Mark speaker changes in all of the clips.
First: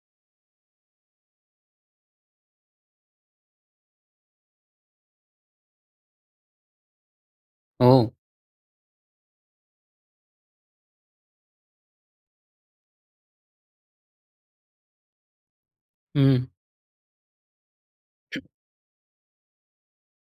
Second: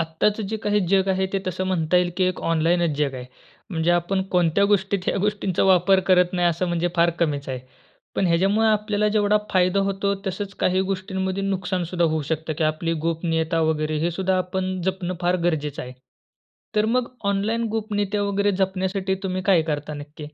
Speaker 1: आत्ताचं जे काही जग आहे ते तसं म्हणता येईल की एक ऑनलाईनच जग आहे. म्हणजे आपण कोणत्या गोष्टीत ह्या गोष्टींचा वापर करत नाही असं म्हणजे फार कमीच आहे.
Speaker 2: हो.
Speaker 1: पण ह्याच्यामुळं आपल्याला जेवढा फायदा होतो तसंच काही गोष्टींमध्ये नुकसान सुद्धा होऊ शकतं की आपली गोपनीयता वगैरे हे सुद्धा आपण जपणं फार गरजेचं आहे.
Speaker 2: हं.
Speaker 1: तर मग ऑनलाईन गोपनीयता वगैरे जपण्यासाठी तुम्ही काय करता नक्की?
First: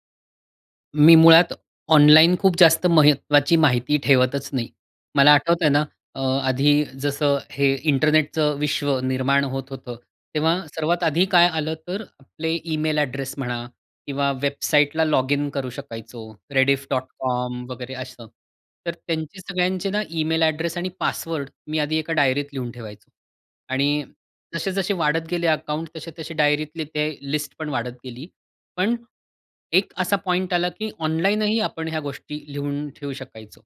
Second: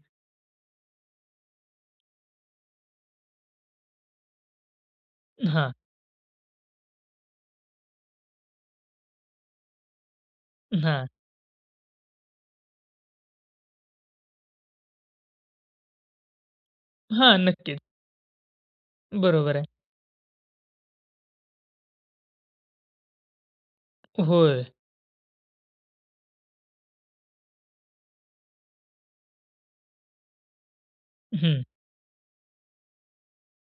Speaker 2: मी मुळात ऑनलाईन खूप जास्त महत्त्वाची माहिती ठेवतच नाही. मला आठवतंय
Speaker 1: हां.
Speaker 2: ना अ, आधी जसं हे इंटरनेटचं विश्व निर्माण होत होतं, तेव्हा सर्वात
Speaker 1: हां.
Speaker 2: आधी काय आलं, तर आपले ईमेल ॲड्रेस म्हणा किंवा वेबसाईटला लॉगिन करू शकायचो, रेडिफ डॉट
Speaker 1: हां.
Speaker 2: कॉम
Speaker 1: नक्कीच.
Speaker 2: वगैरे असं. तर त्यांचे
Speaker 1: बरोबर आहे.
Speaker 2: सगळ्यांचे ना ईमेल ॲड्रेस आणि पासवर्ड मी आधी एका डायरीत लिहून ठेवायचो. आणि
Speaker 1: होय.
Speaker 2: जसे-जसे वाढत गेले अकाउंट तसे-तसे डायरीतली ते लिस्ट पण वाढत गेली. पण एक असा पॉइंट आला की ऑनलाईन ही
Speaker 1: हं.
Speaker 2: आपण ह्या गोष्टी लिहून ठेवू शकायचो.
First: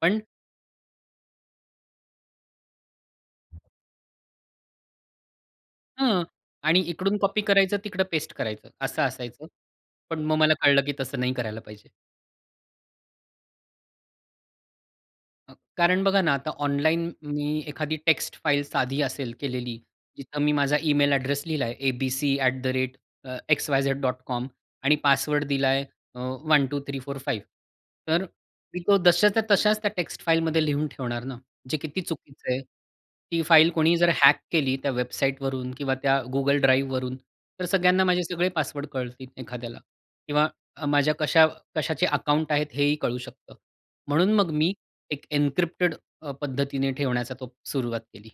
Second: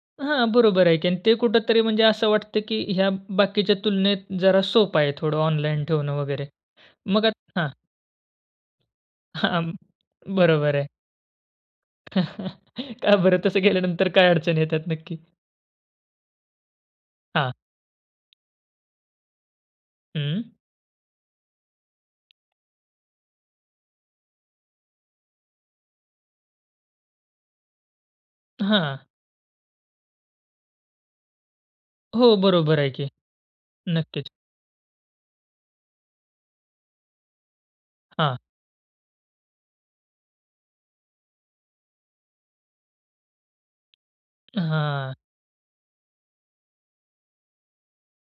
Speaker 2: पण
Speaker 1: हां. बरोबर आहे की आणि ते कुठेतरी म्हणजे असं वाटतं, की ह्या बाकीच्या तुलनेत जरा सोपं आहे थोडं ऑनलाईन ठेवणं
Speaker 2: हां.
Speaker 1: वगैरे.
Speaker 2: आणि इकडून
Speaker 1: मग आ
Speaker 2: कॉपी
Speaker 1: हां.
Speaker 2: करायचं तिकडं पेस्ट करायचं असं असायचं.
Speaker 1: हां.
Speaker 2: पण मग मला
Speaker 1: बरोबर
Speaker 2: कळलं
Speaker 1: आहे.
Speaker 2: की तसं नाही करायला पाहिजे.
Speaker 1: का बरं? तसं केल्यानंतर काय अडचण येतात नक्की?
Speaker 2: अ, कारण बघा ना आता ऑनलाईन मी
Speaker 1: हां.
Speaker 2: एखादी टेक्स्ट फाईल साधी असेल केलेली जिथं मी
Speaker 1: हं.
Speaker 2: माझा ईमेल ॲड्रेस लिहिला आहे abc@xyz.com आणि पासवर्ड दिला अ, 1-2-3-4-5 तर मी तो
Speaker 1: हां.
Speaker 2: जशाच्या तसाच त्या टेक्स्ट फाईलमध्ये लिहून ठेवणार ना जे किती
Speaker 1: हो.
Speaker 2: चुकीचं आहे.
Speaker 1: बरोबर आहे की.
Speaker 2: ती फाईल कोणी जर
Speaker 1: नक्कीच.
Speaker 2: हॅक केली त्या वेबसाईटवरून किंवा त्या Google Driveवरून तर सगळ्यांना माझे
Speaker 1: हां.
Speaker 2: सगळे पासवर्ड कळतील एखाद्याला किंवा माझ्या कशा-कशाचे अकाऊंट आहेत हेही कळू शकतं. म्हणून मग मी
Speaker 1: हां.
Speaker 2: एक एनक्रिप्टेड अ, पद्धतीने ठेवण्याचा तो सुरुवात केली.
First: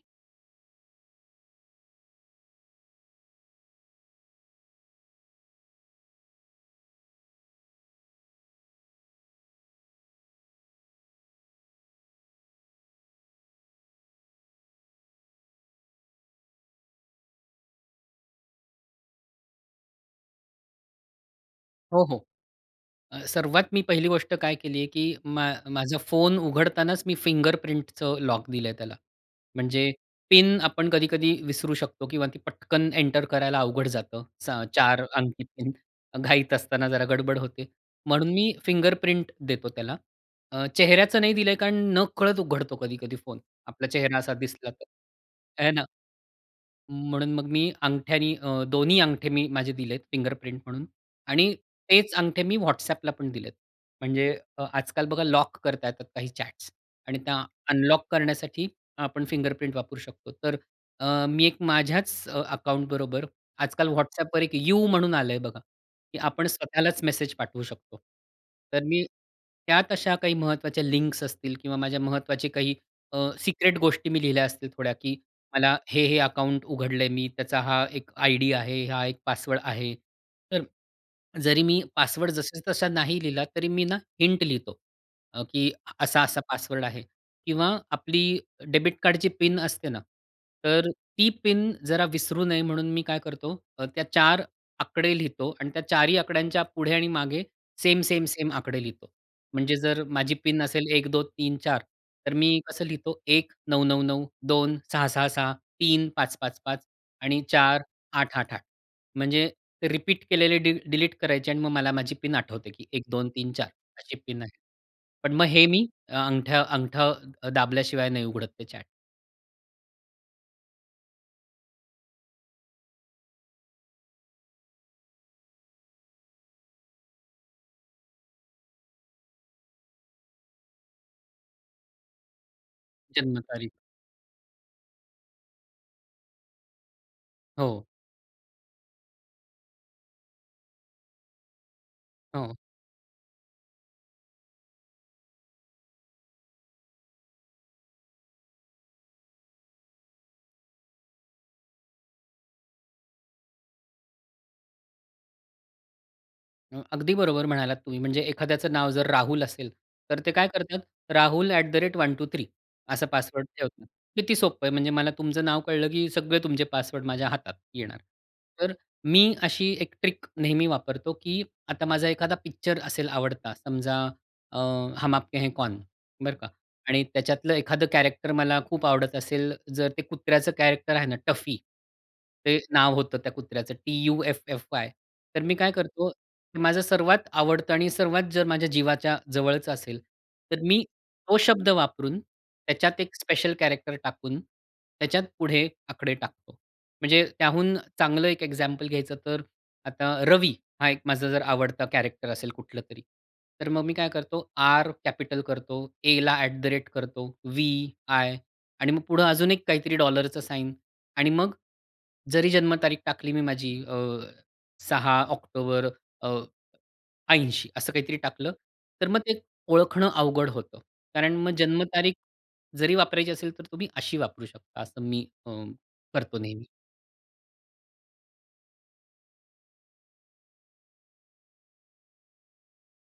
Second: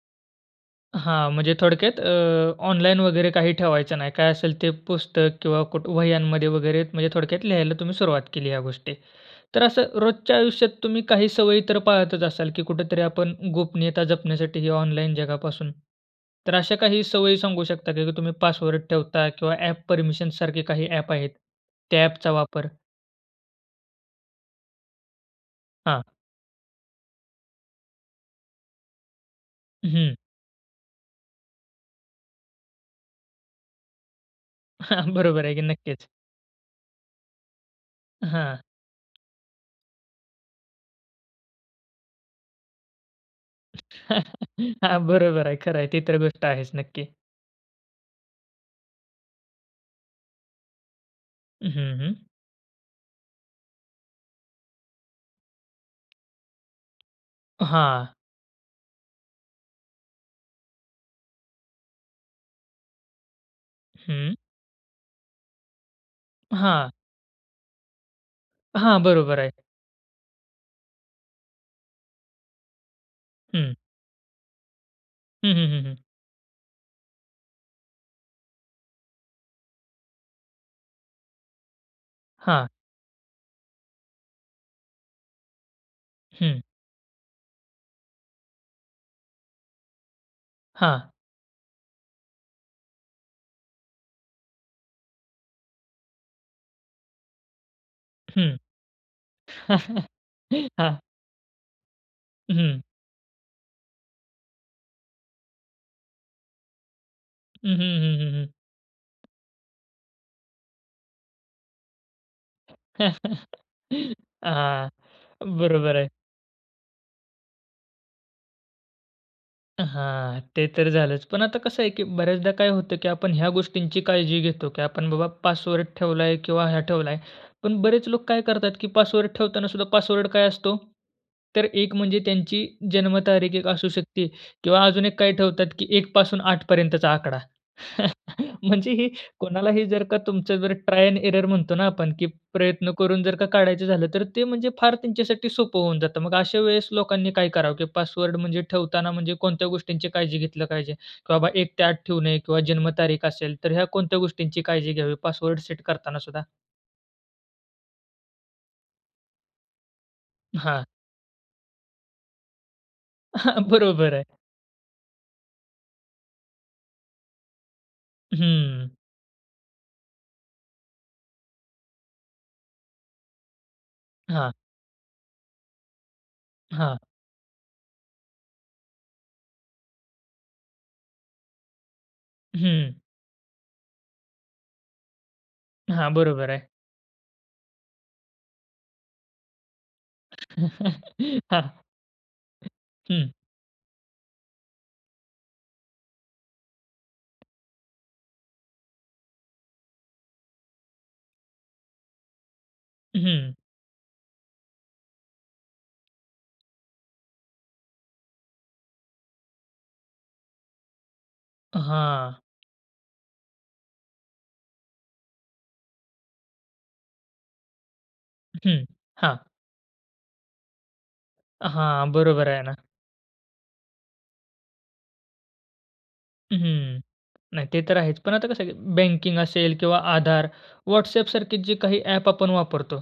Speaker 1: हां. म्हणजे थोडक्यात अ, ऑनलाईन वगैरे काही ठेवायचं नाही. काय असेल ते पुस्तक किंवा कुठ वह्यांमध्ये वगैरे म्हणजे थोडक्यात लिहायला तुम्ही सुरुवात केली ह्या गोष्टी. तर असं रोजच्या आयुष्यात तुम्ही काही सवयी तर पाहतच असाल की कुठेतरी आपण गोपनीयता जपण्यासाठी ही ऑनलाईन जगापासून. तर अशा काही सवयी सांगू शकता का? की तुम्ही पासवर्ड ठेवता किंवा ॲप परमिशनसारखे काही ॲप आहेत,
Speaker 2: हो,
Speaker 1: त्या
Speaker 2: हो.
Speaker 1: ॲपचा वापर?
Speaker 2: अ, सर्वात मी पहिली गोष्ट काय केली आहे की मा माझा
Speaker 1: हां.
Speaker 2: फोन उघडतानाच मी फिंगरप्रिंटचं लॉक दिलं आहे त्याला. म्हणजे
Speaker 1: हं.
Speaker 2: पिन आपण कधी-कधी विसरू शकतो किंवा ती पटकन एंटर करायला अवघड जातं. असं 4 अंकी
Speaker 1: बरोबर आहे की.
Speaker 2: पिन
Speaker 1: नक्कीच.
Speaker 2: अ, घाईत असताना जरा गडबड होते. म्हणून मी
Speaker 1: हां.
Speaker 2: फिंगरप्रिंट देतो त्याला. अ, चेहऱ्याचं नाही दिलं आहे, कारण नकळत उघडतो कधी-कधी फोन, आपला चेहरा असा दिसला तर,
Speaker 1: हां. बरोबर आहे.
Speaker 2: हे
Speaker 1: खरं
Speaker 2: ना.
Speaker 1: आहे. ती तर गोष्ट आहेच, नक्की.
Speaker 2: म्हणून मग मी अंगठ्याने अ, 2न्ही अंगठे मी माझे दिले आहेत फिंगरप्रिंट म्हणून आणि
Speaker 1: हं,
Speaker 2: तेच
Speaker 1: हं.
Speaker 2: अंगठे मी WhatsAppला पण दिलेत. म्हणजे अ, आजकाल बघा लॉक करता येतात काही चॅट्स आणि त्या अनलॉक
Speaker 1: हां.
Speaker 2: करण्यासाठी आपण फिंगरप्रिंट वापरू शकतो. तर अ, मी एक माझ्याच अकाउंटबरोबर आजकाल
Speaker 1: हं.
Speaker 2: WhatsAppवर एक यू म्हणून आलं आहे बघा, की आपण
Speaker 1: हां.
Speaker 2: स्वतःलाच मेसेज पाठवू शकतो. तर मी
Speaker 1: हां. बरोबर आहे.
Speaker 2: त्यात अशा काही महत्वाच्या लिंक्स असतील किंवा माझ्या महत्वाचे काही अ,
Speaker 1: हं.
Speaker 2: सिक्रेट गोष्टी मी लिहिल्या असतील थोड्या, की
Speaker 1: हं, हं,
Speaker 2: मला
Speaker 1: हं, हं.
Speaker 2: हे-हे अकाउंट उघडलं आहे मी त्याचा हा एक आयडी आहे. हा एक पासवर्ड आहे. तर जरी मी पासवर्ड
Speaker 1: हां.
Speaker 2: जसाचा तसा नाही लिहिला, तरी मी ना हिंट लिहितो. अ, की असा-असा
Speaker 1: हं.
Speaker 2: पासवर्ड आहे किंवा आपली डेबिट कार्डची पिन असते ना, तर
Speaker 1: हां.
Speaker 2: ती पिन जरा विसरू नये म्हणून मी काय करतो, अ, त्या 4 आकडे लिहितो आणि त्या 4ही आकड्यांच्या पुढे आणि मागे सेम, सेम, सेम
Speaker 1: हं.
Speaker 2: आकडे लिहितो. म्हणजे जर माझी पिन असेल
Speaker 1: हां.
Speaker 2: 1-2-3-4 तर मी
Speaker 1: हं.
Speaker 2: असं लिहितो 1-9-9-9, 2-6-6-6, 3-5-5-5 आणि
Speaker 1: हं,
Speaker 2: चार
Speaker 1: हं, हं,
Speaker 2: आठ
Speaker 1: हं, हं.
Speaker 2: आठ आठ. म्हणजे रिपीट केलेले डिल डिलीट करायचे आणि मग मला माझी पिन आठवते की एक दोन तीन चार अशी पिन आहे.
Speaker 1: हां.
Speaker 2: पण मग हे मी
Speaker 1: बरोबर आहे.
Speaker 2: अंगठं अंगठं दाबल्याशिवाय नाही उघडत ते चॅट.
Speaker 1: हां. ते तर झालंच. पण आता कसं आहे की बऱ्याचदा काय होतं, की आपण ह्या गोष्टींची काळजी घेतो की आपण बाबा पासवर्ड ठेवला आहे किंवा ह्या ठेवला आहे. पण बरेच लोकं काय करतात की पासवर्ड ठेवताना सुद्धा पासवर्ड काय असतो? तर एक म्हणजे त्यांची जन्म
Speaker 2: जन्म
Speaker 1: तारीख एक
Speaker 2: तारीख.
Speaker 1: असू शकते किंवा अजून एक काय ठेवतात की 1 पासून 8 पर्यंतचा आकडा.
Speaker 2: हो.
Speaker 1: म्हणजे हे कोणालाही जर का तुमचं जर, ट्राय एंड एरर म्हणतो ना आपण? की
Speaker 2: हो.
Speaker 1: प्रयत्न करून जर का काढायचं झालं, तर ते म्हणजे फार त्यांच्यासाठी सोपं होऊन जातं. मग अशा वेळेस लोकांनी काय करावं, की पासवर्ड म्हणजे ठेवताना म्हणजे कोणत्या गोष्टींची काळजी घेतली पाहिजे? की बाबा 1 ते 8 ठेवू नये किंवा जन्म तारीख असेल तर, ह्या कोणत्या गोष्टींची काळजी घ्यावी पासवर्ड सेट करतांना सुद्धा?
Speaker 2: अ, अगदी बरोबर म्हणालात तुम्ही. म्हणजे एखाद्याचं नाव जर राहुल असेल, तर ते काय करतात,
Speaker 1: हां.
Speaker 2: rahul@123 असा पासवर्ड ठेवतात.
Speaker 1: बरोबर आहे.
Speaker 2: किती सोप्पं आहे. म्हणजे मला तुमचं नाव कळलं की सगळे तुमचे पासवर्ड माझ्या हातात येणार. तर
Speaker 1: हं.
Speaker 2: मी अशी एक ट्रिक नेहमी वापरतो की आता माझा एखादा पिक्चर असेल आवडता, समजा
Speaker 1: हां.
Speaker 2: अ, "हम आपके हैं कौन." बरं का
Speaker 1: हां.
Speaker 2: आणि त्याच्यातलं एखादं कॅरेक्टर मला खूप आवडत असेल, जर ते कुत्र्याचं कॅरेक्टर आहे ना टफी. ते नाव
Speaker 1: हं.
Speaker 2: होतं त्या कुत्र्याचं टी-यु-एफ-एफ-वाय. तर मी काय करतो
Speaker 1: हां. बरोबर
Speaker 2: की
Speaker 1: आहे.
Speaker 2: माझं सर्वात आवडतं आणि सर्वात जर माझ्या जीवाच्या जवळचं असेल, तर मी तो
Speaker 1: हां.
Speaker 2: शब्द वापरून, त्याच्यात एक
Speaker 1: हं.
Speaker 2: स्पेशल कॅरेक्टर टाकून त्याच्यात पुढे आकडे टाकतो. म्हणजे त्याहून चांगलं एक एक्झॅम्पल घ्यायचं तर, आता रवी हा एक माझा जर आवडता कॅरेक्टर असेल कुठलं तरी.
Speaker 1: हं.
Speaker 2: तर मग मी काय करतो आर कॅपिटल करतो, एला ॲट द रेट करतो, वी-आय आणि मग पुढे अजून एक काहीतरी डॉलरच साइन आणि मग
Speaker 1: हां.
Speaker 2: जरी जन्म तारीख टाकली मी माझी अ, 6 ऑक्टोबर, अ, 80 असं काहीतरी टाकलं,
Speaker 1: हं.
Speaker 2: तर मग ते
Speaker 1: हां.
Speaker 2: ओळखणं अवघड होतं. कारण मग जन्म
Speaker 1: हां.
Speaker 2: तारीख
Speaker 1: बरोबर आहे ना.
Speaker 2: जरी वापरायची असेल, तर तुम्ही अशी वापरू शकता असं मी अ, करतो नेहमी.
Speaker 1: हं. नाही ते तर आहेच. पण आता कसं आहे की बँकिंग असेल किंवा आधार, WhatsAppसारखे जे काही ॲप आपण वापरतो,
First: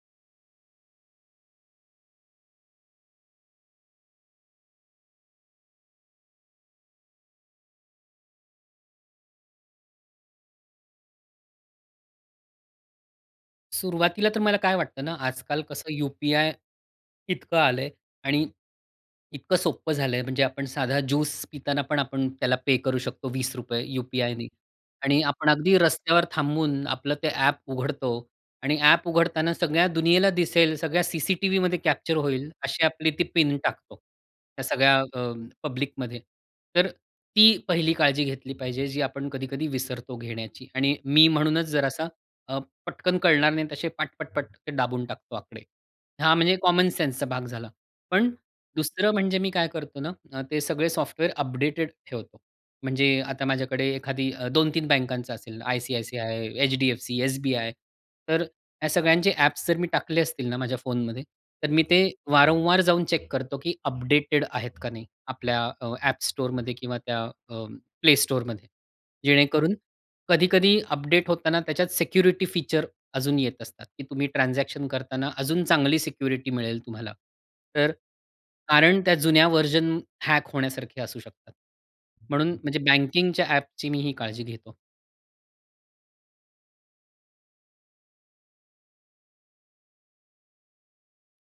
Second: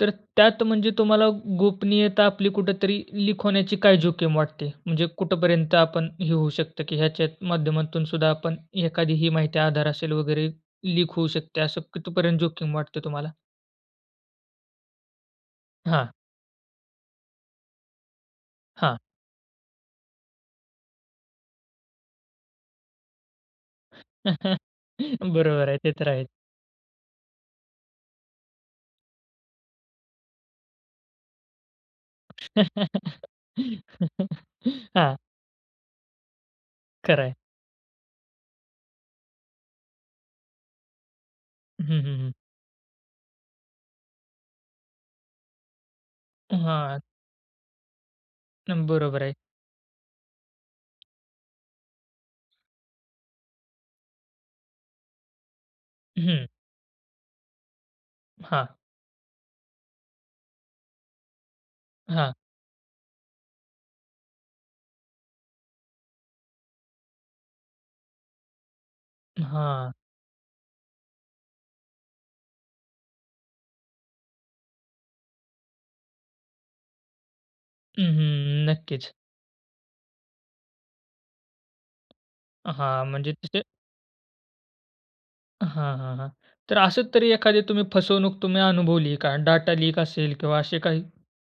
Speaker 1: तर त्यात म्हणजे तुम्हाला गोपनीयता आपली कुठेतरी लीक होण्याची काय जोखीम वाटते? म्हणजे कुठपर्यंत आपण हे होऊ शकतं की ह्याच्या माध्यमातून सुद्धा आपण एखादी ही माहिती आधार असेल वगैरे लीक होऊ शकते, असं कितीपर्यंत जोखीम वाटतं तुम्हाला?
Speaker 2: सुरुवातीला तर मला काय वाटतं ना आजकाल कसं
Speaker 1: हां.
Speaker 2: यूपीआय इतकं आलंय. आणि
Speaker 1: हां.
Speaker 2: इतकं सोपं झालंय म्हणजे आपण साधा ज्यूस पिताना पण आपण त्याला पे करू शकतो ₹20 यूपीआयनी आणि आपण
Speaker 1: बरोबर
Speaker 2: अगदी
Speaker 1: आहे, ते तर
Speaker 2: रस्त्यावर
Speaker 1: आहे.
Speaker 2: थांबून आपलं ते ॲप उघडतो आणि ॲप उघडताना सगळ्या दुनियेला दिसेल सगळ्या सीसीटीव्हीमध्ये कॅप्चर होईल अशी आपली ती पिन टाकतो. त्या सगळ्या
Speaker 1: हां.
Speaker 2: अ, पब्लिकमध्ये तर
Speaker 1: खरं आहे.
Speaker 2: ती पहिली काळजी घेतली पाहिजे जी आपण कधी-कधी विसरतो घेण्याची आणि मी म्हणूनच
Speaker 1: हं, हं,
Speaker 2: जरासा
Speaker 1: हं.
Speaker 2: अ, पटकन कळणार नाही तसे पट, पटपट ते दाबून टाकतो आकडे. हा. म्हणजे
Speaker 1: हां.
Speaker 2: कॉमनसेन्सचा भाग झाला. पण दुसरं
Speaker 1: बरोबर आहे.
Speaker 2: म्हणजे मी काय करतो ना, ते सगळे सॉफ्टवेअर अपडेटेड ठेवतो. म्हणजे आता माझ्याकडे एखादी 2-3 बँकांचं असेल आयसीआयसीआय,
Speaker 1: हं.
Speaker 2: HDFC, SBI. तर
Speaker 1: हां.
Speaker 2: या सगळ्यांचे ॲप्स जर मी टाकले असतील ना माझ्या फोनमध्ये. तर मी ते
Speaker 1: हां.
Speaker 2: वारंवार जाऊन चेक करतो, की अपडेटेड आहेत का नाही आपल्या अ, App Storeमध्ये किंवा त्या अ, Play Store मध्ये जेणेकरून,
Speaker 1: हां.
Speaker 2: कधी-कधी अपडेट होताना त्याच्यात सिक्युरिटी फीचर अजून येत असतात, की तुम्ही ट्रान्झॅक्शन करतांना अजून चांगली सिक्युरिटी मिळेल तुम्हाला. तर
Speaker 1: अ, हं.
Speaker 2: कारण
Speaker 1: नक्कीच.
Speaker 2: त्या जुन्या व्हर्जन हॅक होण्यासारखे असू शकतात. म्हणून म्हणजे
Speaker 1: हां, म्हणजे
Speaker 2: बँकिंगच्या
Speaker 1: तसे
Speaker 2: ॲपची मी ही काळजी घेतो.
Speaker 1: हां, हां, हां. तर असच तरी एखादी तुम्ही फसवणूक तुम्ही अनुभवली आहे का? डाटा लीक असेल किंवा असे काही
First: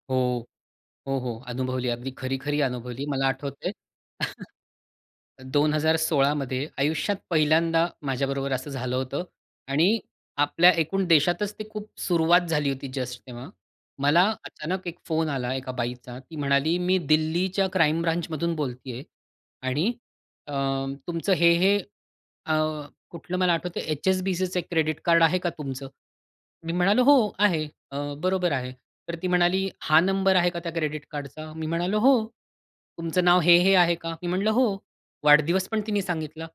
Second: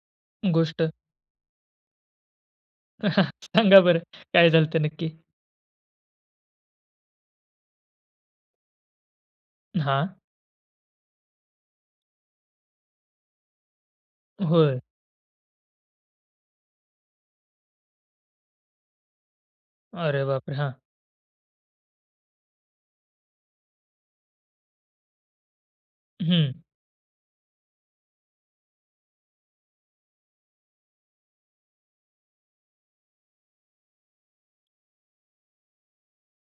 Speaker 2: हो.
Speaker 1: गोष्ट?
Speaker 2: हो, हो. अनुभवली. अगदी खरी-खरी अनुभवली. मला आठवतंय.
Speaker 1: सांगा बरं, काय झाल होतं नक्की?
Speaker 2: 2016 मध्ये आयुष्यात पहिल्यांदा माझ्याबरोबर असं झालं होतं आणि
Speaker 1: हां.
Speaker 2: आपल्या एकूण देशातच ती खूप सुरुवात झाली होती जस्ट तेव्हा. मला
Speaker 1: होय.
Speaker 2: अचानक एक फोन आला एका बाईचा. ती म्हणाली, "मी दिल्लीच्या क्राईम ब्रांचमधून बोलतेय." आणि
Speaker 1: अरे
Speaker 2: अ,
Speaker 1: बापरे! हां.
Speaker 2: तुमचं हे, हे, अ, कुठलं मला आठवतंय, "HSBCचं एक क्रेडिट कार्ड आहे का तुमचं?"
Speaker 1: हं.
Speaker 2: मी म्हणालो "हो, आहे. अ, बरोबर आहे." तर ती म्हणाली, "हा नंबर आहे का त्या क्रेडिट कार्डचा?" मी म्हणालो हो. "तुमचं नाव हे-हे आहे का?" मी म्हटलं हो. वाढदिवस पण तिने सांगितला.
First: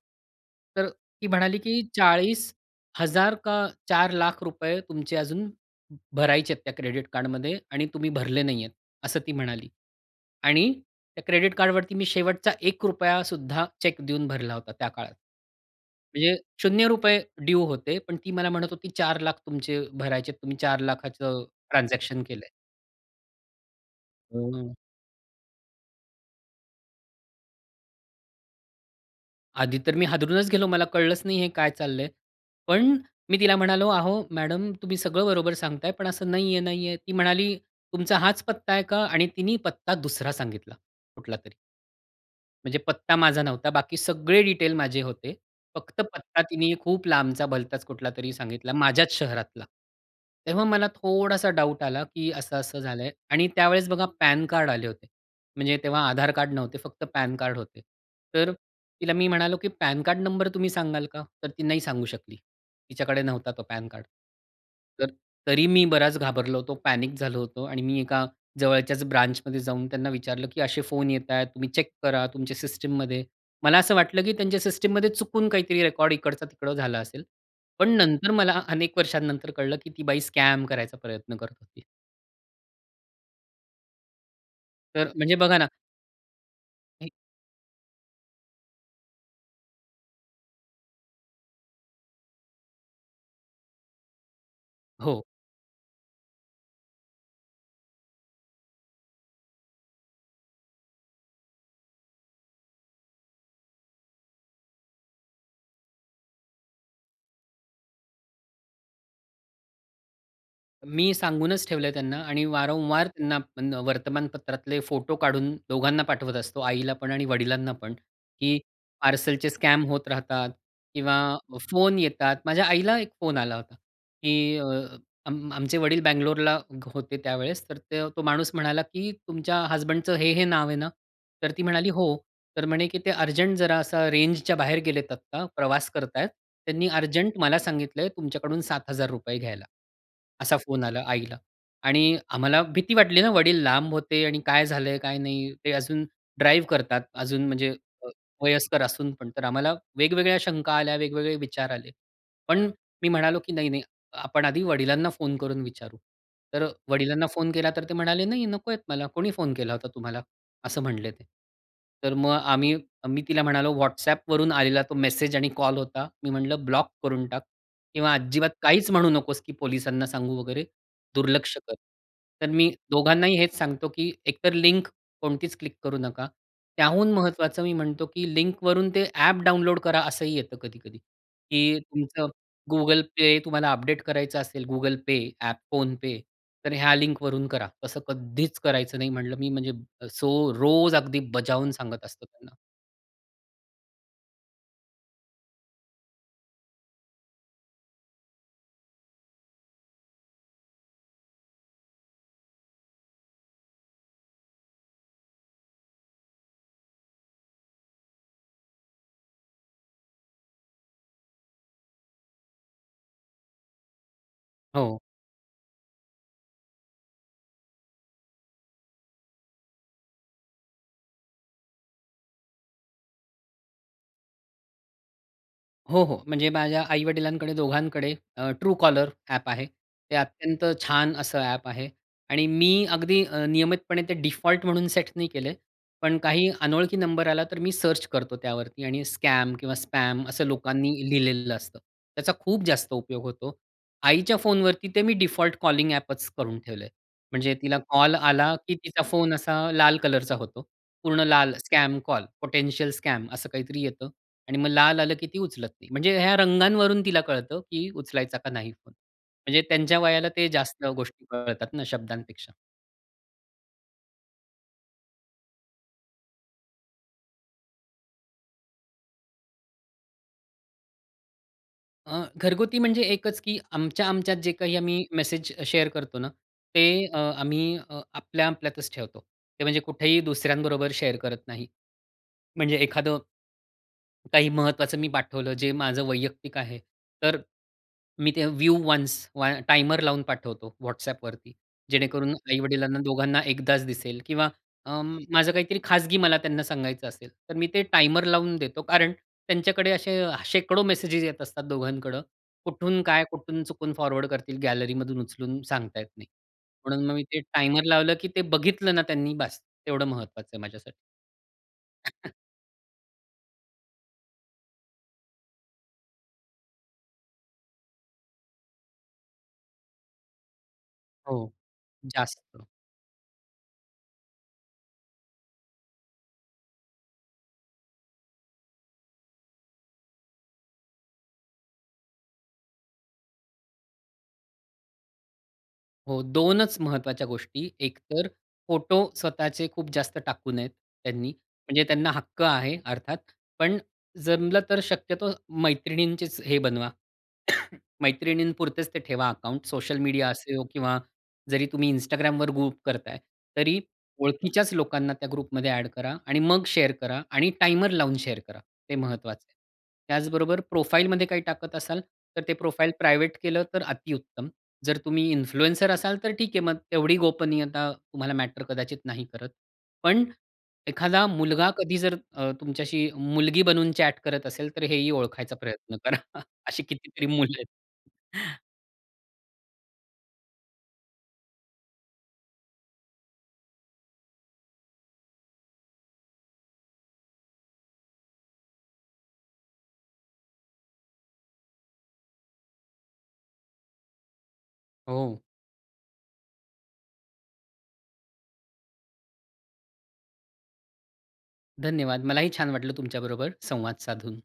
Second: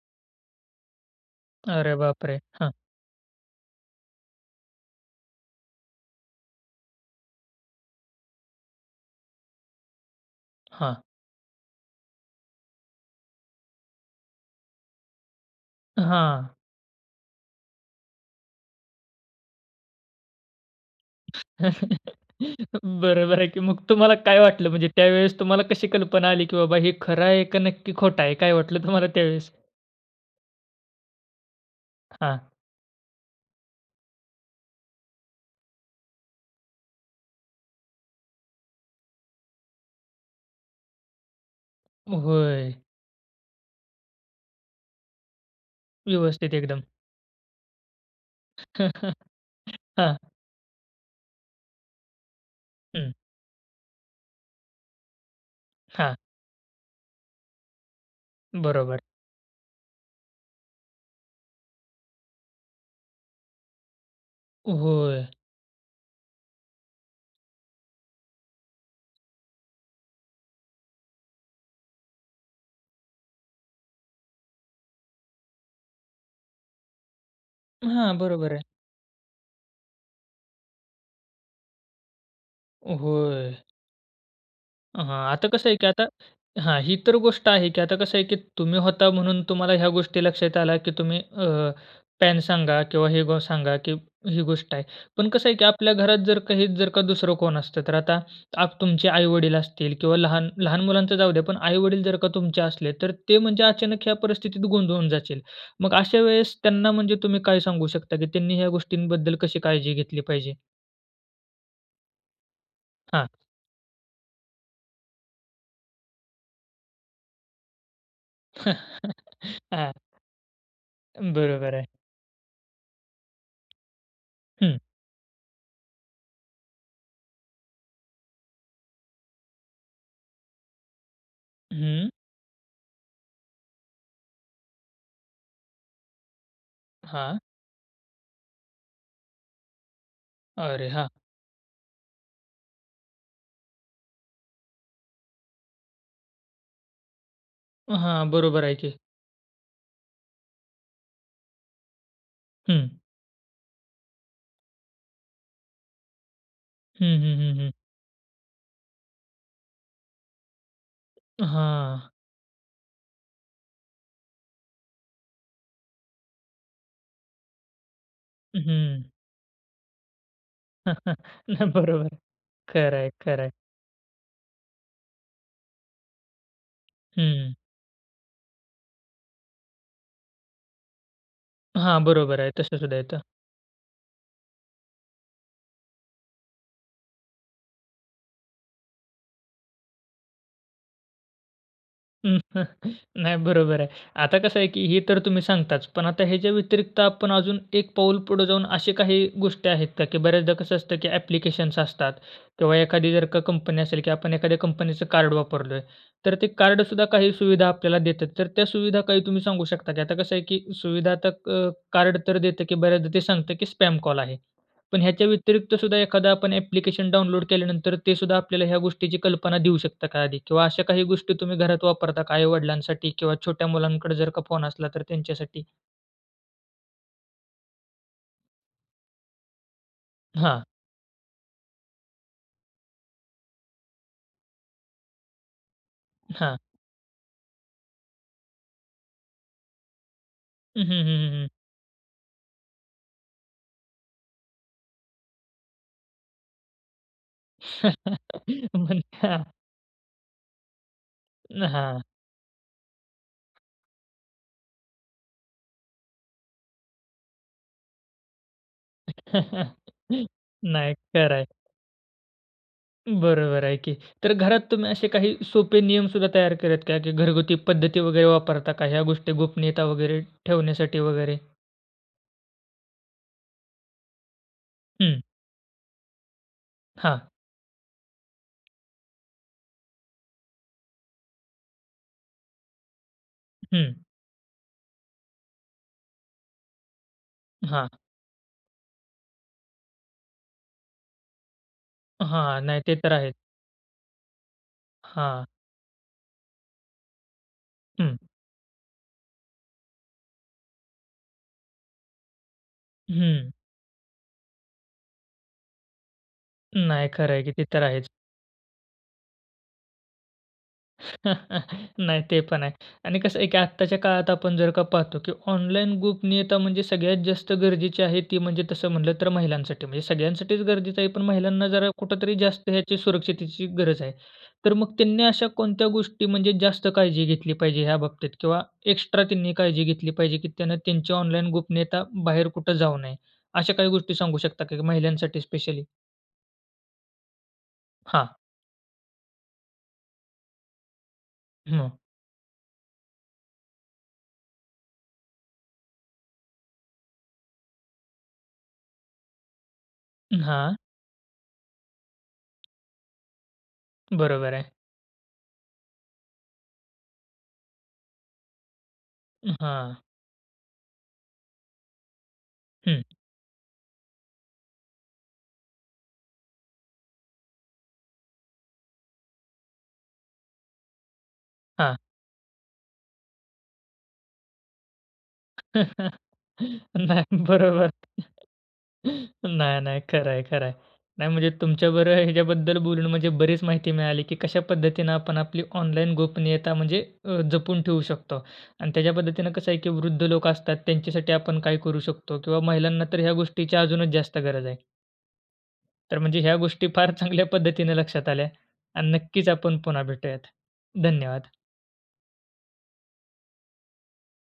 Speaker 2: तर ती म्हणाली, की
Speaker 1: अरे बापरे!
Speaker 2: "चाळीस
Speaker 1: हां.
Speaker 2: हजार का ₹4,00,000 रुपये तुमचे अजून भरायचे आहेत त्या क्रेडिट कार्डमध्ये आणि तुम्ही भरले नाही आहेत." असं ती म्हणाली. आणि
Speaker 1: हां.
Speaker 2: त्या क्रेडिट कार्डवरती मी शेवटचा ₹1 सुद्धा चेक देऊन भरला होता त्या काळात. म्हणजे
Speaker 1: हां.
Speaker 2: ₹0 ड्यू होते. पण ती मला म्हणत होती, "₹4,00,000 तुमचे भरायचे आहेत. तुम्ही ₹4,00,000 चं ट्रान्झॅक्शन केलंय."
Speaker 1: बरोबर आहे की. मग तुम्हाला काय वाटलं?
Speaker 2: हो.
Speaker 1: म्हणजे त्यावेळेस तुम्हाला कशी कल्पना आली, की बाबा हे खरं आहे का नक्की खोटं आहे? काय वाटलं तुम्हाला त्यावेळेस?
Speaker 2: आधी तर मी हादरूनच गेलो. मला कळलंच नाही हे काय चाललंय.
Speaker 1: हां.
Speaker 2: पण मी तिला म्हणालो, "अहो मॅडम तुम्ही सगळं बरोबर सांगताय पण असं नाहीये-नाहीये." ती म्हणाली, "तुमचा हाच पत्ता आहे का?" आणि तिने पत्ता दुसरा सांगितला कुठलातरी.
Speaker 1: होय.
Speaker 2: म्हणजे पत्ता माझा नव्हता. बाकी सगळे डिटेल माझे होते. फक्त पत्ता
Speaker 1: व्यवस्थित
Speaker 2: तिने
Speaker 1: एकदम.
Speaker 2: खूप लांबचा, भलताच कुठलातरी सांगितला माझ्याच शहरातला.
Speaker 1: हां.
Speaker 2: तेव्हा मला थोडासा डाउट आला, की असं-असं झालंय
Speaker 1: हं.
Speaker 2: आणि त्यावेळेस बघा पॅनकार्ड आले होते. म्हणजे तेव्हा
Speaker 1: हां.
Speaker 2: आधारकार्ड नव्हते. फक्त पॅनकार्ड होते. तर
Speaker 1: बरोबर.
Speaker 2: तिला मी म्हणालो, की पॅनकार्ड नंबर तुम्ही सांगाल का? तर ती नाही सांगू शकली. तिच्याकडे नव्हता तो पॅनकार्ड. तर
Speaker 1: होय.
Speaker 2: तरी मी बराच घाबरलो होतो. पॅनिक झालो होतो. आणि मी एका जवळच्याच ब्रांचमध्ये जाऊन त्यांना विचारलं, की असे फोन येताहेत तुम्ही चेक करा तुमच्या सिस्टममध्ये. मला असं वाटलं, की त्यांच्या सिस्टममध्ये चुकून काहीतरी रेकॉर्ड इकडचा तिकडं झालं असेल. पण
Speaker 1: हां.
Speaker 2: नंतर
Speaker 1: बरोबर
Speaker 2: मला
Speaker 1: आहे.
Speaker 2: अनेक वर्षानंतर कळलं, की ती बाई स्कॅम करायचा प्रयत्न करत होती.
Speaker 1: होय. हां.
Speaker 2: तर म्हणजे
Speaker 1: आता
Speaker 2: बघा ना
Speaker 1: कसं आहे, की आता हां, ही
Speaker 2: [unintelligible]
Speaker 1: तर गोष्ट आहे की आता कसं आहे, की तुम्ही होता म्हणून तुम्हाला ह्या गोष्टी लक्षात आल्या, की तुम्ही अ, पॅन सांगा किंवा हे बो सांगा, की ही गोष्ट आहे.
Speaker 2: हो.
Speaker 1: पण कसं आहे, की आपल्या घरात जर काही जर का दुसरं कोण असतं. तर आता आप तुमचे आई-वडील असतील किंवा लहान लहान मुलांचं जाऊ द्या, पण आई-वडील जर का तुमचे असले, तर ते म्हणजे अचानक ह्या परिस्थितीत गोंधळून जातील. मग अशा वेळेस त्यांना म्हणजे तुम्ही काय सांगू शकता, की त्यांनी ह्या गोष्टींबद्दल कशी काळजी घेतली पाहिजे?
Speaker 2: मी सांगूनच ठेवलंय त्यांना आणि वारंवार
Speaker 1: हां.
Speaker 2: त्यांना पण वर्तमानपत्रातले फोटो काढून दोघांना पाठवत असतो. आईलापण आणि वडिलांनापण, की पार्सलचे स्कॅम
Speaker 1: हां.
Speaker 2: होत राहतात किंवा
Speaker 1: बरोबर आहे.
Speaker 2: फोन येतात. माझ्या आईला एक फोन आला होता, की अ,
Speaker 1: हं.
Speaker 2: आम आमचे वडील बंगलोरला होते त्यावेळेस, तर त्य तो माणूस म्हणाला, की "तुमच्या हसबँडचं हे, हे नाव आहे ना?" तर ती म्हणाली,
Speaker 1: हं.
Speaker 2: "हो." तर म्हणे की "ते अर्जंट जरा असा रेंजच्या बाहेर गेलेत आत्ता प्रवास करतायत, त्यांनी अर्जंट
Speaker 1: हां.
Speaker 2: मला सांगितलंय तुमच्याकडून ₹7,000 घ्यायला," असा फोन
Speaker 1: अरे!
Speaker 2: आला
Speaker 1: हां.
Speaker 2: आईला. आणि आम्हाला भीती वाटली ना, वडील लांब होते आणि काय झालंय, काय नाही. ते अजून ड्राईव्ह करतात अजून. म्हणजे
Speaker 1: हां. बरोबर आहे
Speaker 2: वयस्कर
Speaker 1: की.
Speaker 2: असूनपण. तर आम्हाला वेगवेगळ्या शंका आल्या, वेगवेगळे विचार आले. पण
Speaker 1: हं.
Speaker 2: मी म्हणालो की "नाही, नाही आपण आधी वडिलांना फोन करून विचारू." तर
Speaker 1: हं,
Speaker 2: वडिलांना
Speaker 1: हं,
Speaker 2: फोन
Speaker 1: हं, हं.
Speaker 2: केलातर ते म्हणाले, "नाही, नकोय मला कोणी फोन केला होता तुम्हाला." असं म्हणले ते.
Speaker 1: हां.
Speaker 2: तर मग आम्ही मी तिला म्हणालो WhatsAppवरून आलेला तो मेसेज आणि कॉल होता. मी म्हटलं ब्लॉक करून टाक किंवा अजिबात काहीच म्हणू
Speaker 1: हं.
Speaker 2: नकोस की पोलिसांना सांगू वगैरे दुर्लक्ष
Speaker 1: नाही.
Speaker 2: कर.
Speaker 1: बरोबर आहे.
Speaker 2: तर मी
Speaker 1: खरं आहे,
Speaker 2: दोघांनाही
Speaker 1: खरं आहे.
Speaker 2: हेच सांगतो, की एकतर लिंक कोणतीच क्लिक करू नका. त्याहून
Speaker 1: हं.
Speaker 2: महत्वाचं मी म्हणतो की लिंकवरून ते ॲप डाउनलोड करा असंही येतं कधी-कधी की
Speaker 1: हां.
Speaker 2: तुमचं
Speaker 1: बरोबर आहे. तसं सुद्धा
Speaker 2: Google
Speaker 1: येतं.
Speaker 2: Pay तुम्हाला अपडेट करायचं असेल Google Pay ॲप फोन-पे तर ह्या लिंक वरून करा. असं कधीच करायचं नाही म्हटलं मी म्हणजे सो रोज अगदी बजावून सांगत असतो त्यांना.
Speaker 1: नाही. बरोबर आहे. आता कसं आहे, की हे तर तुम्ही सांगताच, पण आता ह्याच्या व्यतिरिक्त आपण अजून एक पाऊल पुढे जाऊन, अशी काही गोष्टी आहेत का? की बऱ्याचदा कसं असतं, की ॲप्लिकेशन्स असतात किंवा एखादी जर का कंपनी असेल, की आपण एखाद्या कंपनीचं कार्ड वापरलं आहे. तर ते कार्डसुद्धा काही सुविधा आपल्याला देतात. तर त्या सुविधा काही तुम्ही सांगू शकता? की आता कसं आहे, की सुविधा तर अ, कार्ड तर देत, की बऱ्याचदा ते सांगत, की स्पॅम कॉल आहे.
Speaker 2: हो.
Speaker 1: पण ह्याच्या व्यतिरिक्त सुद्धा एखादा आपण ॲप्लिकेशन डाउनलोड केल्यानंतर ते सुद्धा आपल्याला ह्या गोष्टीची कल्पना देऊ शकत का आधी? किंवा अशा काही गोष्टी तुम्ही घरात वापरता का, आई-वडिलांसाठी किंवा छोट्या मुलांकडे जर का फोन असला तर त्यांच्यासाठी?
Speaker 2: हो, हो. म्हणजे माझ्या आई-वडिलांकडे दोघांकडे अ, True caller ॲप आहे. ते
Speaker 1: हां.
Speaker 2: अत्यंत छान असं ॲप आहे. आणि मी अगदी नियमितपणे ते डिफॉल्ट म्हणून सेट नाही केले. पण काही
Speaker 1: हां.
Speaker 2: अनोळखी नंबर आला, तर मी सर्च करतो त्यावरती आणि स्कॅम किंवा स्पॅम असं
Speaker 1: हं,
Speaker 2: लोकांनी
Speaker 1: हं, हं, हं, हं.
Speaker 2: लिहिलेलं असतं. त्याचा खूप जास्त उपयोग होतो. आईच्या फोनवरती ते मी डिफॉल्ट कॉलिंग ॲपच करून ठेवलंय. म्हणजे तिला कॉल आला, की
Speaker 1: म्हण
Speaker 2: तिचा फोन
Speaker 1: हां.
Speaker 2: असा लाल कलरचा होतो. पूर्ण लाल स्कॅम
Speaker 1: हां.
Speaker 2: कॉल, पोटेन्शियल स्कॅम असं काहीतरी येतं. आणि मग लाल आलं, की ती उचलत नाही. म्हणजे ह्या रंगांवरून तिला कळतं, की उचलायचा का नाही? म्हणजे त्यांच्या वयाला ते जास्त
Speaker 1: नाही.
Speaker 2: गोष्टी
Speaker 1: खरं आहे.
Speaker 2: कळतात ना, शब्दांपेक्षा.
Speaker 1: बरोबर आहे की. तर घरात तुम्ही असे काही सोपे नियम सुद्धा तयार करता का, की घरगुती पद्धती वगैरे वापरता का ह्या गोष्टी गोपनीयता वगैरे ठेवण्यासाठी वगैरे?
Speaker 2: अ, घरगुती म्हणजे एकच की आमच्या-आमच्यात जे काही आम्ही
Speaker 1: हं.
Speaker 2: मेसेज शेअर करतो ना, ते अ,
Speaker 1: हां.
Speaker 2: आम्ही अ, आपल्या, आपल्यातच ठेवतो. ते म्हणजे कुठेही दुसऱ्यांबरोबर शेअर करत नाही. म्हणजे एखादं
Speaker 1: हं.
Speaker 2: काही महत्वाचं मी पाठवलं जे माझं वैयक्तिक आहे. तर अ,
Speaker 1: हां.
Speaker 2: मी ते व्ह्यू वन्स व टाइमर लावून पाठवतो, WhatsAppवरती. जेणेकरून
Speaker 1: हां, नाही. ते
Speaker 2: आई-वडिलांना
Speaker 1: तर आहे.
Speaker 2: दोघांना एकदाच दिसेल. किंवा अं,
Speaker 1: हां.
Speaker 2: माझं काहीतरी खाजगी मला त्यांना सांगायचं असेल, तर मी ते
Speaker 1: हं.
Speaker 2: टाइमर लावून देतो कारण त्यांच्याकडे असे शेकडो मेसेजेस येत असतात दोघांकडं. कुठून काय,
Speaker 1: हं.
Speaker 2: कुठून चुकून फॉरवर्ड करतील? गॅलरीमधून उचलून सांगता येत नाही. म्हणून
Speaker 1: नाही,
Speaker 2: मग, मी
Speaker 1: खरं
Speaker 2: ते
Speaker 1: आहे की. ते तर
Speaker 2: टाइमर
Speaker 1: आहेच.
Speaker 2: लावलं की ते बघितलं ना त्यांनी बास, तेवढं महत्त्वाचं आहे माझ्यासाठी.
Speaker 1: नाही
Speaker 2: [unintelligible]
Speaker 1: ते पण आहे आणि कसं आहे की आत्ताच्या काळात आपण जर का पाहतो की ऑनलाईन गोपनियता म्हणजे सगळ्यात जास्त गरजेची आहे, ती म्हणजे तसं म्हटलं तर महिलांसाठी. म्हणजे सगळ्यांसाठीच गरजेचं आहे, पण
Speaker 2: हो.
Speaker 1: महिलांना जरा कुठेतरी
Speaker 2: जास्त.
Speaker 1: जास्त ह्याची सुरक्षिततेची गरज आहे. तर मग त्यांनी अशा कोणत्या गोष्टी, म्हणजे जास्त काळजी घेतली पाहिजे ह्या बाबतीत? किंवा एक्स्ट्रा त्यांनी काळजी घेतली पाहिजे, की त्यांना त्यांची ऑनलाईन गोपनीयता बाहेर कुठे जाऊ नये. अशा काही गोष्टी सांगू शकता का महिलांसाठी स्पेशली?
Speaker 2: हो दोनच महत्वाच्या गोष्टी, एकतर
Speaker 1: हां.
Speaker 2: फोटो स्वतःचे खूप जास्त टाकू नयेत त्यांनी. म्हणजे
Speaker 1: हं.
Speaker 2: त्यांना हक्क आहे अर्थात, पण जमलं तर शक्यतो मैत्रिणींचीच हे बनवा. मैत्रिणी पुरतेच ते ठेवा अकाउंट्स, सोशल मीडिया
Speaker 1: अं,
Speaker 2: असो
Speaker 1: हां.
Speaker 2: किंवा जरी तुम्ही Instagramवर ग्रुप करत आहे. तरी
Speaker 1: बरोबर
Speaker 2: ओळखीच्याच
Speaker 1: आहे.
Speaker 2: लोकांना त्या ग्रुपमध्ये ॲड करा आणि मग शेअर करा आणि टाइमर लावून शेअर करा हे महत्वाचं आहे.
Speaker 1: हां.
Speaker 2: त्याचबरोबर प्रोफाइलमध्ये काही टाकत असाल, तर ते प्रोफाइल
Speaker 1: हं.
Speaker 2: प्रायव्हेट केलं तर अतिउत्तम. जर तुम्ही इन्फ्लुएन्सर असाल तर ठीक आहे, मग तेवढी गोपनीयता तुम्हाला मॅटर कदाचित नाही करत. पण, एखादा मुलगा
Speaker 1: हां.
Speaker 2: कधी जर अ, तुमच्याशी मुलगी बनून चॅट करत असेल, तर हेही ओळखायचा प्रयत्न करा. अशी कितीतरी
Speaker 1: नाही,
Speaker 2: मुलं आहेत.
Speaker 1: बरोबर. नाही, नाही, खरं आहे, खरं आहे. नाही, म्हणजे तुमच्या बरोबर ह्याच्याबद्दल बोलून म्हणजे बरीच माहिती मिळाली की कशा पद्धतीनं आपण आपली ऑनलाईन गोपनीयता म्हणजे अ, जपून ठेवू शकतो. आणि त्याच्या पद्धतीने कसं आहे की वृद्ध लोकं असतात त्यांच्यासाठी, आपण काय करू शकतो किंवा महिलांना तर ह्या गोष्टीची अजूनच जास्त गरज आहे?
Speaker 2: हो.
Speaker 1: तर म्हणजे ह्या गोष्टी फार चांगल्या पद्धतीने लक्षात आल्या आणि नक्कीच आपण पुन्हा भेटूयात. धन्यवाद.
Speaker 2: धन्यवाद. मलाही छान वाटलं तुमच्याबरोबर संवाद साधून.